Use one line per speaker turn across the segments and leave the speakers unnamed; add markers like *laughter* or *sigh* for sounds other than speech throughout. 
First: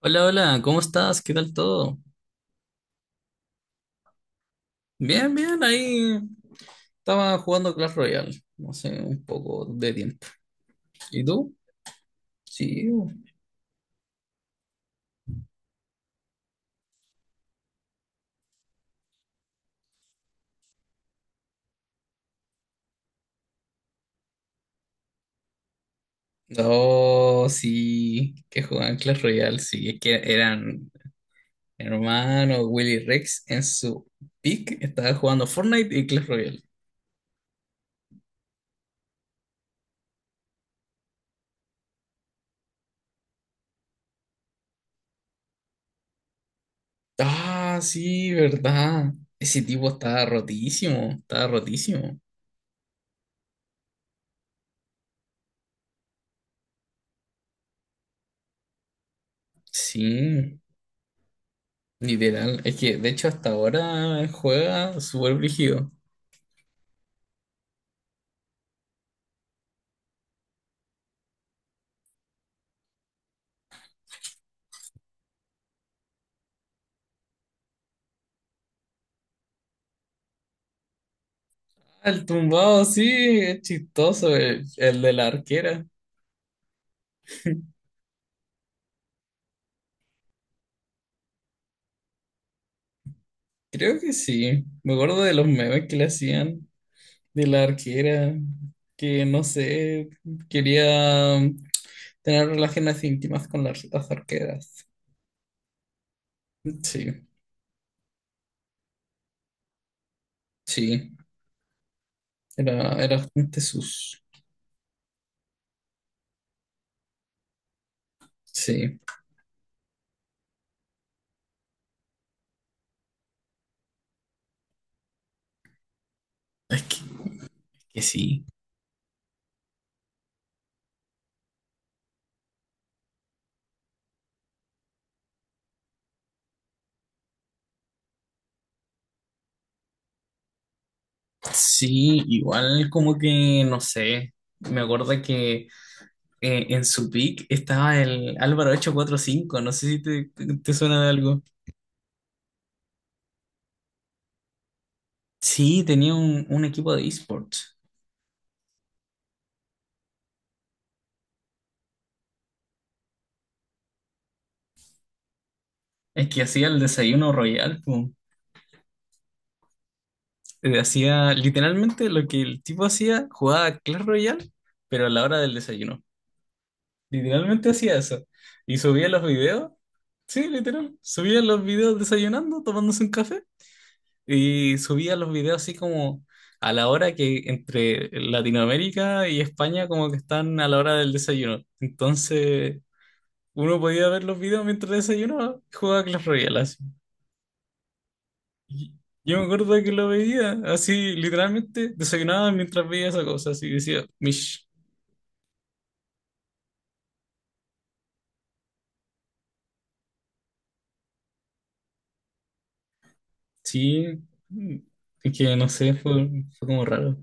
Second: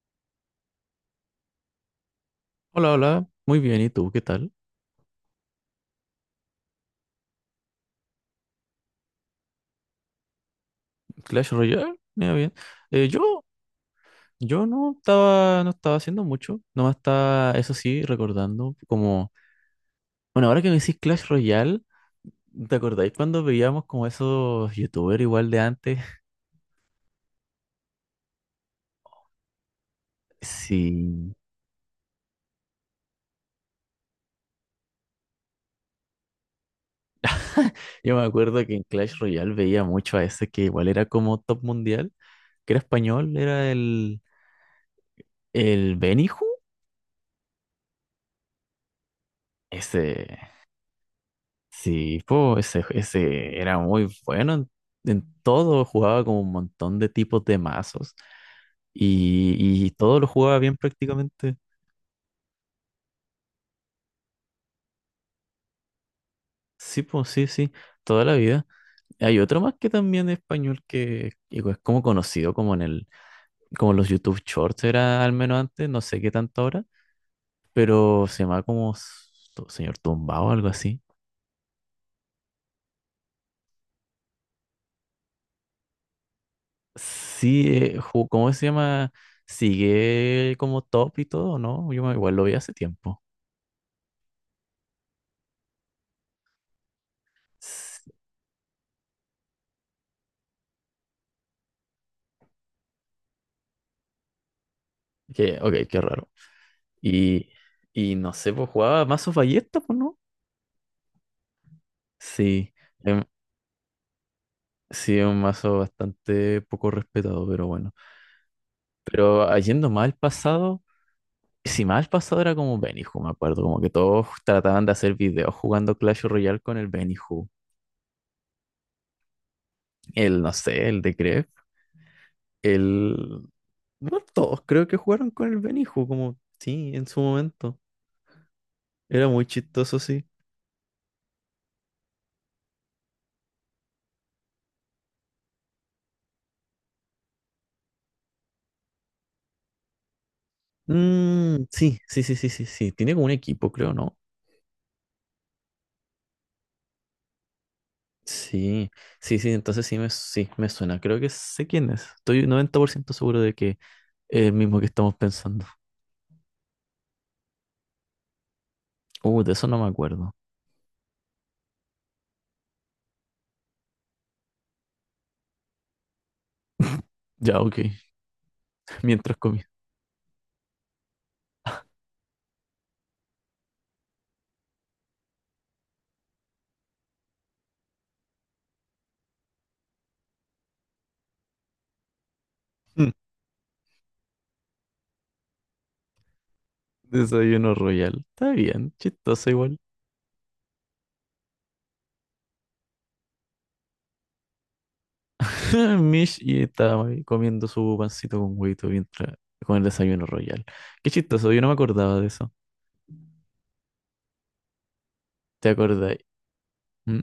Hola, hola, ¿cómo estás? ¿Qué tal todo?
Hola, hola, muy bien, ¿y tú qué tal?
Bien, bien, ahí estaba jugando Clash Royale, no sé, un poco de tiempo. ¿Y
Clash
tú?
Royale, mira bien.
Sí.
Eh, yo, yo no estaba haciendo mucho, nomás estaba, eso sí, recordando como, bueno, ahora que me decís Clash Royale, ¿te acordáis cuando veíamos como esos youtubers igual de antes?
Oh, sí, que jugaban Clash Royale, sí, es que eran
*laughs* Sí,
hermano Willy Rex en su pick, estaba jugando Fortnite y Clash Royale.
yo me acuerdo que en Clash Royale veía mucho a ese que igual era como top mundial, que era español, era el Beniju.
Ah, sí, verdad. Ese tipo estaba
ese,
rotísimo, estaba rotísimo.
Sí, pues ese era muy bueno en, todo. Jugaba como un montón de tipos de mazos y todo lo jugaba
Sí,
bien prácticamente.
literal. Es que de hecho hasta ahora juega súper brígido.
Sí, pues sí, sí, toda la vida. Hay otro más que también es español que es como conocido como como los YouTube Shorts, era al menos antes, no sé qué tanto ahora, pero se llama como Señor Tumbao o algo así.
El tumbado, sí, es chistoso, el de la arquera.
Sí, ¿cómo se llama? Sigue como top y todo, ¿no? Yo igual lo vi hace tiempo.
Creo que sí. Me acuerdo de los memes que le hacían de la
S-
arquera, que no sé, quería tener relaciones íntimas con las arqueras.
Que, ok, qué raro.
Sí,
Y, y no sé, pues jugaba mazos ballesta, pues no.
sí,
Sí,
era, era
em,
bastante sus.
sí, es un mazo bastante poco respetado, pero bueno.
Sí,
Pero yendo más al pasado, si más al pasado era como Benihú, me acuerdo, como que todos trataban de hacer videos jugando Clash Royale con
es
el Benihú.
que sí.
No sé, el de Grefg, el... no todos creo que jugaron con el Benihú, como sí, en su momento. Era muy chistoso, sí.
Sí, igual como que, no sé, me acuerdo que en su pick estaba el Álvaro 845, no sé si te, te suena de algo.
Mm, sí, sí, sí, sí, sí, sí. Tiene como un equipo, creo, ¿no?
Sí, tenía un equipo de esports.
Sí, sí, sí, entonces sí, me suena. Creo que sé quién es. Estoy 90% seguro de que es el mismo que estamos pensando.
Es que hacía el desayuno royal, po.
De eso no me acuerdo.
Hacía literalmente lo que el tipo hacía, jugaba Clash Royale, pero a la hora del desayuno.
Ya,
Literalmente
ok.
hacía eso. Y
*laughs*
subía los
Mientras comía.
videos. Sí, literal. Subía los videos desayunando, tomándose un café. Y subía los videos así como a la hora que entre Latinoamérica y España como que están a la hora del desayuno. Entonces,
Mm,
uno podía ver los videos mientras desayunaba y jugaba Clash Royale así.
desayuno royal. Está
Y-
bien,
Yo me
chistoso
acuerdo
igual.
que lo veía, así literalmente desayunaba mientras veía esa cosa, así decía, Mish,
*laughs* Mish y estaba ahí comiendo su pancito con huevito mientras con el desayuno royal. Qué chistoso, yo no me acordaba de eso.
sí, mm, es que no
¿Te
sé,
acordáis?
fue como raro.
Mm,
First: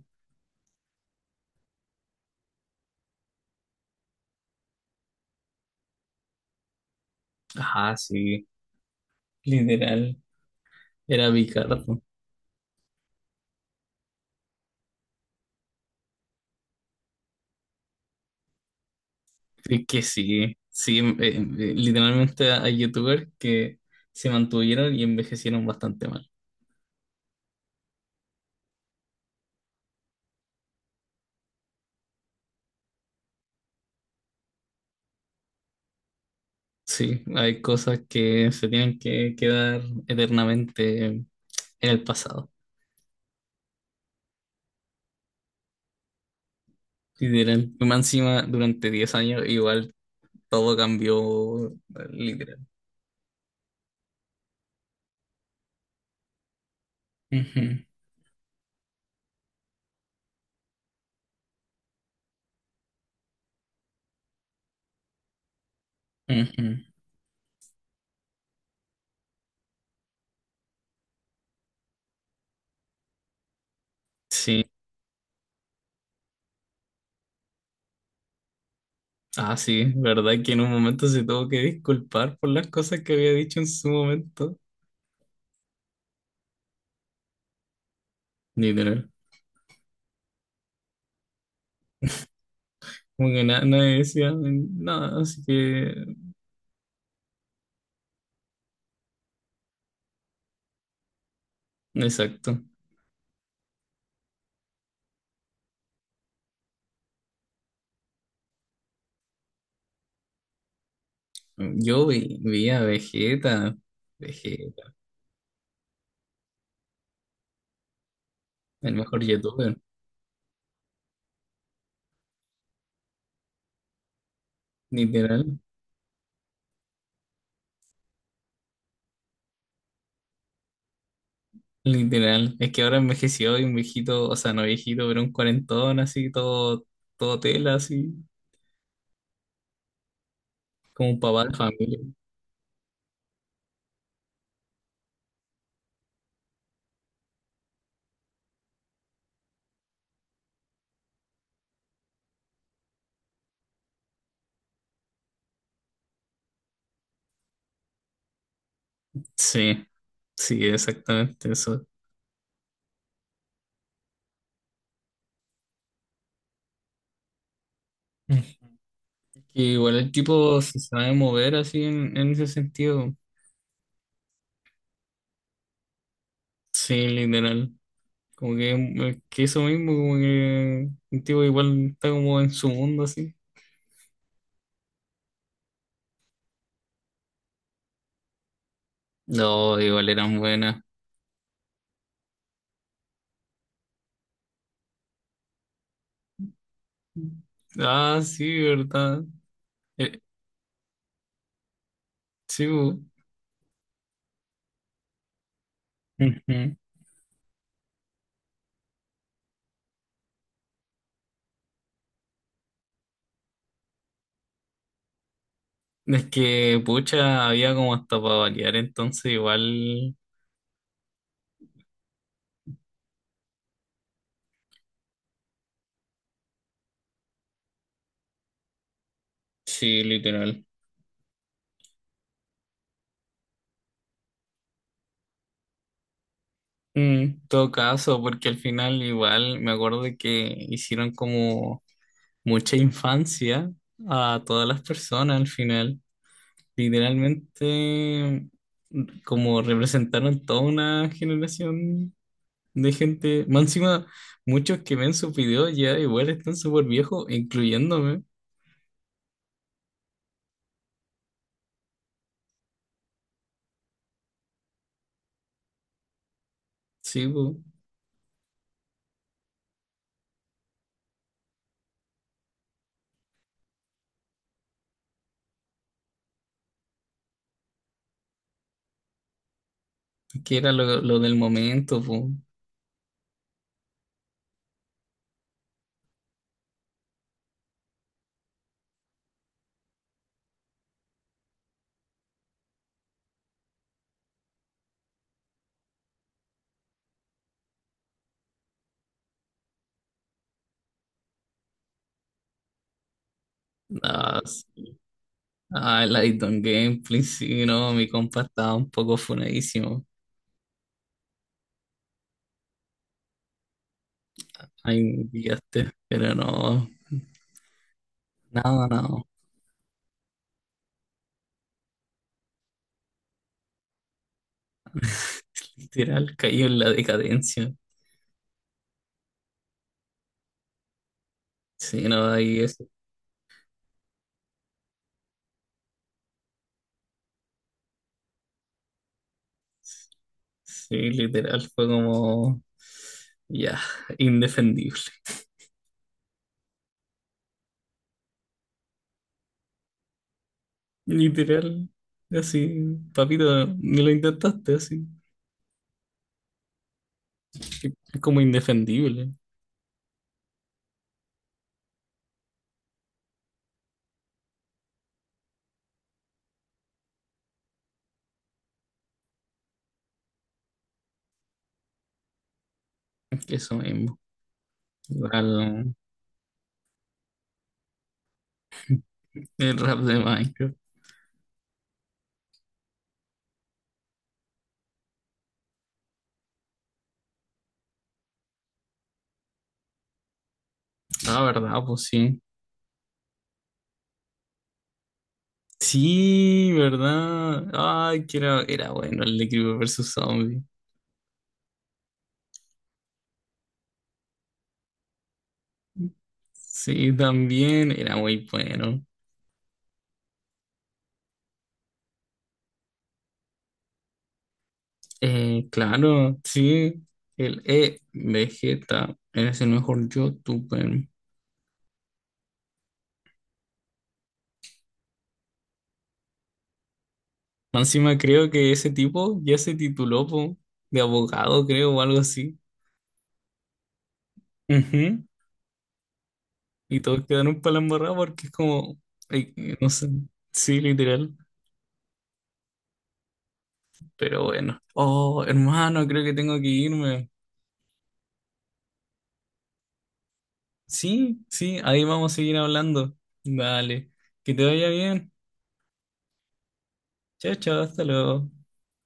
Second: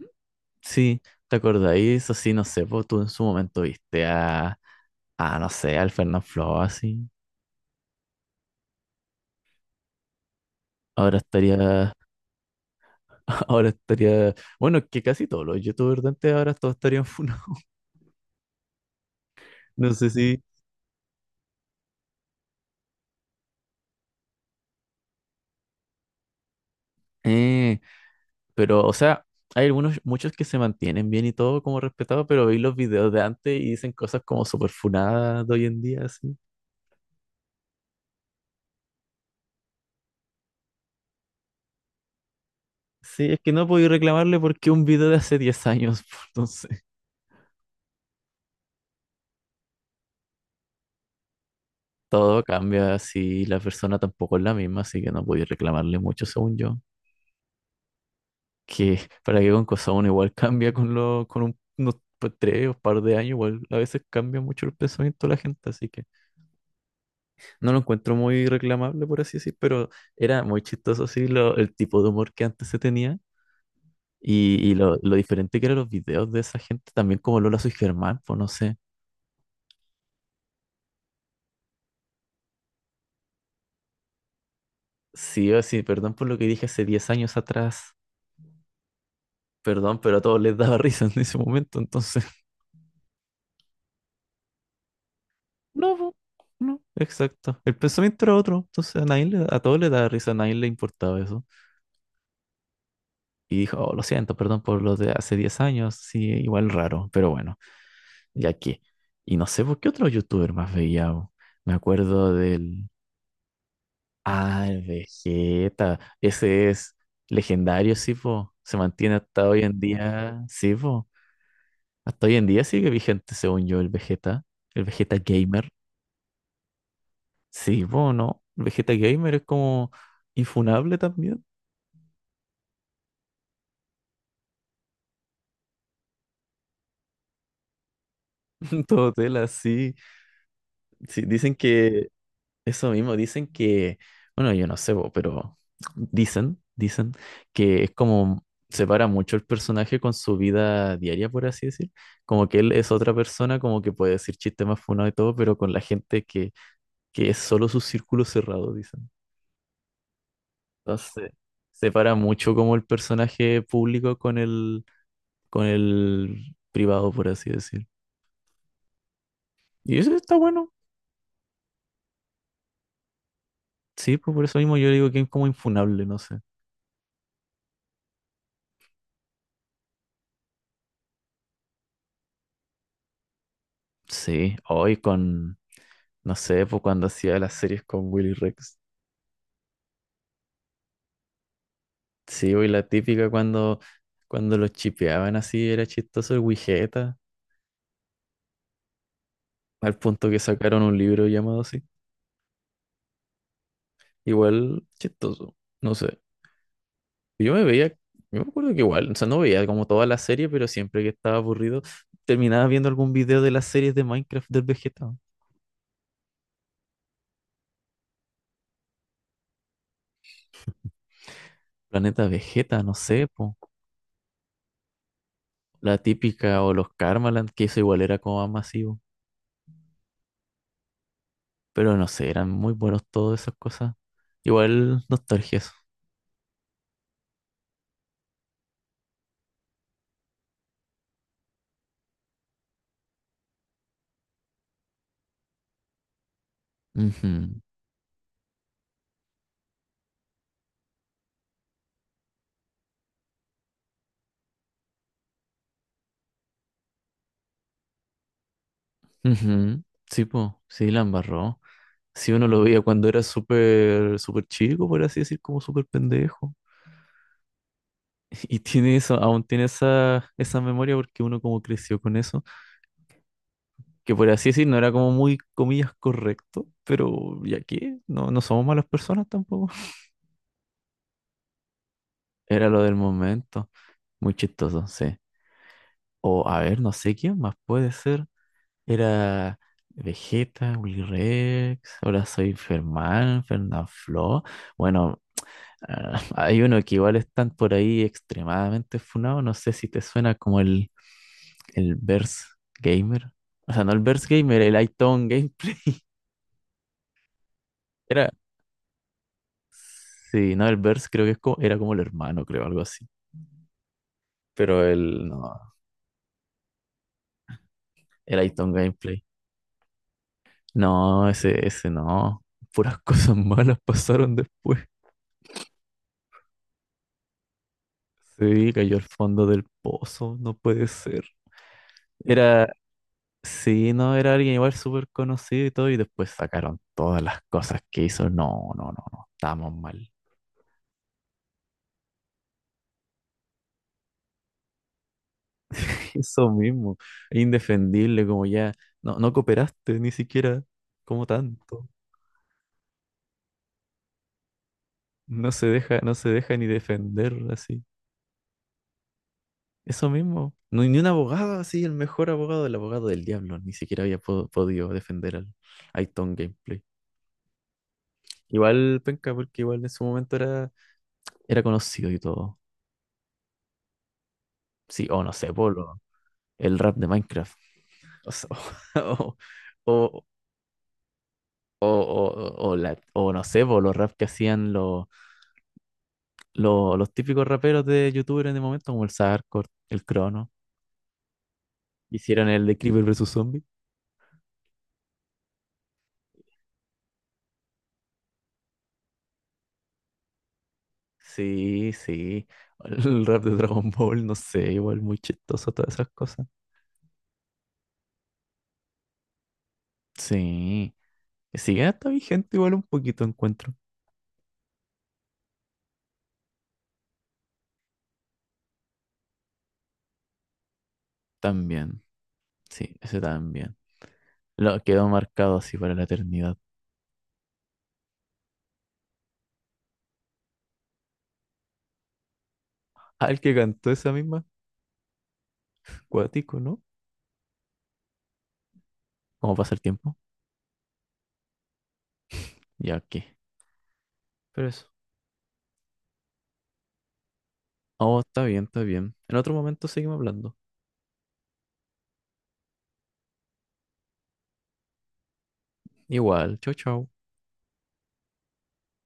sí, ¿te acordáis? Eso sí, no sé, pues tú en su momento viste a no sé, al Fernán Flo así.
Ajá, sí, literal,
Ahora
era
estaría.
Bicardo.
*laughs* Ahora estaría. Bueno, que casi todos los youtubers de antes ahora todos estarían funados. *laughs*
Es
No
que
sé si.
sí, sí, literalmente hay youtubers que se mantuvieron y envejecieron bastante mal.
Eh, pero, o sea, hay algunos, muchos que se mantienen bien y todo como respetados, pero veis los videos de antes y dicen cosas como súper funadas de hoy en día, así.
Sí, hay cosas que se tienen que quedar eternamente en el pasado.
Sí, es que no podía reclamarle porque un video de hace 10 años, *laughs* pues, entonces.
Literal. Y más encima durante 10 años igual todo cambió,
Todo
literal.
cambia si la persona tampoco es la misma, así que no podía reclamarle mucho, según yo.
Ujú,
Que para que con cosa uno igual cambia con lo con unos pues, 3 o par de años, igual a veces cambia mucho el pensamiento de la gente, así que
ujú.
no lo encuentro muy reclamable, por así decir, pero era muy chistoso así lo, el tipo de humor que antes se tenía
Sí,
y lo diferente que eran los videos de esa gente, también como Lola Soy Germán, pues no sé.
ah, sí, verdad que en un momento se tuvo que disculpar por las cosas que había dicho en su momento.
Sí, o sí, perdón por lo que dije hace 10 años atrás,
Literal.
perdón, pero a todos les daba *laughs* risa en ese momento, entonces.
Como que nadie decía nada, así que.
No, po, no, exacto. El pensamiento era otro, entonces a nadie a todos les daba risa, a nadie le importaba eso.
Exacto.
Y dijo, "Oh, lo siento, perdón por lo de hace 10 años, sí, igual raro, pero bueno, ya que". Y no sé por qué otro youtuber más veía. Bo. Me
Yo
acuerdo
vi, vi a
del.
Vegeta,
Ah, el
Vegeta,
Vegeta. Ese es legendario, sí, po. Se
el
mantiene
mejor
hasta hoy
youtuber.
en día, sí, po. Hasta hoy en día sigue vigente, según yo, el Vegeta. El Vegeta
Literal,
Gamer. Sí, po, ¿no? El Vegeta Gamer es como infunable también.
literal. Es que ahora envejeció y un viejito, o sea, no viejito, pero un cuarentón así, todo, todo tela, así,
*laughs* Todo tela, sí.
como un
Sí,
papá de
dicen
familia.
que. Eso mismo, dicen que, bueno, yo no sé, po, pero dicen que es como separa mucho el personaje con su vida diaria, por así decir. Como que él es otra persona, como que puede decir chistes más funados y todo, pero con la gente que es solo su círculo cerrado, dicen.
Sí. Sí,
Entonces,
exactamente eso.
separa mucho como el personaje público con con el privado, por así decir.
Mm. Que igual
Y
el
eso está
tipo
bueno.
se sabe mover así en ese sentido.
Sí, pues por eso mismo yo digo que es como infunable, no sé.
Sí, literal. Como que eso mismo, como que el tipo igual está como en su mundo así.
Sí, hoy con no sé, pues cuando hacía las series con Willy Rex.
No, igual eran buenas.
Sí, pues, y la típica cuando los chipeaban así, era chistoso el Wigeta,
Ah, sí, verdad.
al
Eh,
punto que sacaron un libro llamado así.
sí, bu.
Igual chistoso, no sé.
Ujú.
Yo me acuerdo que igual, o sea, no veía como toda la serie, pero siempre que estaba aburrido, terminaba viendo algún video de las series de Minecraft del Vegeta.
Es que, pucha, había como hasta para variar, entonces igual,
Planeta Vegeta, no sé, po. La típica o los Karmaland, que eso igual era como más masivo.
sí, literal.
Pero no sé, eran muy buenos todas esas cosas. Igual nostalgia eso.
Mm, en todo caso, porque al final igual me acuerdo que hicieron como mucha infancia a todas las personas al final.
Ujú,
Literalmente, como representaron toda una generación de gente. Más encima, muchos que ven sus videos ya igual están súper viejos, incluyéndome.
ujú. Sí, po, sí, la embarró. Sí, uno lo veía cuando era súper, súper chico, por así decir, como súper pendejo.
Sí, po.
*laughs* Y tiene eso, aún tiene esa memoria porque uno como creció con eso, que por así decir no era como muy, comillas, correcto, pero ya que no, no somos malas personas tampoco. *laughs*
Que era lo del momento, po.
Era lo del momento, muy chistoso, sí. O a ver, no sé quién más puede ser. Era Vegeta, Willy Rex, ahora soy Fermán, Fernanfloo. Bueno, *laughs* hay uno que igual están por ahí extremadamente funado. No sé si te suena como el Verse Gamer. O sea, no el Verse
Ah,
Gamer,
s-
el iTown Gameplay. *laughs*
el I Don't Gameplay, sí, no, mi
Era.
compa estaba un poco funadísimo.
Sí, no, el Verse creo que es como, era como el hermano, creo, algo así. Pero
Ay, me
el no,
pillaste, pero no.
el iTown
Nada, nada.
Gameplay. No, ese no. Puras *laughs* cosas malas pasaron después.
*laughs* Literal, cayó en la decadencia.
Sí, cayó al fondo del pozo, no puede ser.
Sí, no, ahí
Era,
eso.
sí, no, era alguien igual súper conocido y todo, y después sacaron todas las cosas que hizo. No, no, no, no, estamos mal.
Sí, literal, fue como, ya, indefendible.
*laughs* Eso mismo, indefendible, como ya, no, no cooperaste ni siquiera como tanto.
Literal, así, papito, ni lo intentaste, así.
No se deja, no se deja ni defender así.
Es como indefendible,
Eso mismo, no, ni un abogado así, el mejor abogado, el abogado del diablo, ni siquiera había podido defender al Aiton Gameplay. Igual penca, porque igual en su momento era conocido y todo.
eso mismo.
Sí, o no sé, por
Igual,
el rap de Minecraft. O sea, *laughs* o,
el rap de
o,
Minecraft.
o no sé, por los rap que hacían los, los típicos raperos de YouTuber en el momento, como el Sarkor, el Crono.
Ah, verdad, pues sí.
Hicieron el de Creeper versus Zombie.
Sí, verdad. Ay, que era, era bueno el de Creeper versus Zombie.
Sí, sí. El rap de Dragon Ball, no sé, igual muy chistoso, todas esas cosas.
Sí, también era muy bueno.
Sí. Sigue hasta vigente, igual un poquito encuentro.
Claro, sí, el E Vegeta es el mejor youtuber.
También. Sí, ese también. Lo quedó marcado así para la eternidad.
Más encima creo que ese tipo ya se tituló po, de abogado, creo, o algo así.
Ah, el que cantó esa misma,
Ujú.
cuático, ¿no?
Y todos quedaron para la embarrada porque es como, ay,
¿Cómo pasa el
no sé,
tiempo?
sí, literal.
Ya, ¿qué?
Pero
Pero
bueno.
eso.
Oh, hermano, creo que tengo que irme.
Oh, está bien, está bien. En otro momento seguimos hablando.
Sí, sí, ahí vamos a seguir hablando. Vale, que te vaya bien.
Igual, chau, chau.
Chao, chao, hasta luego.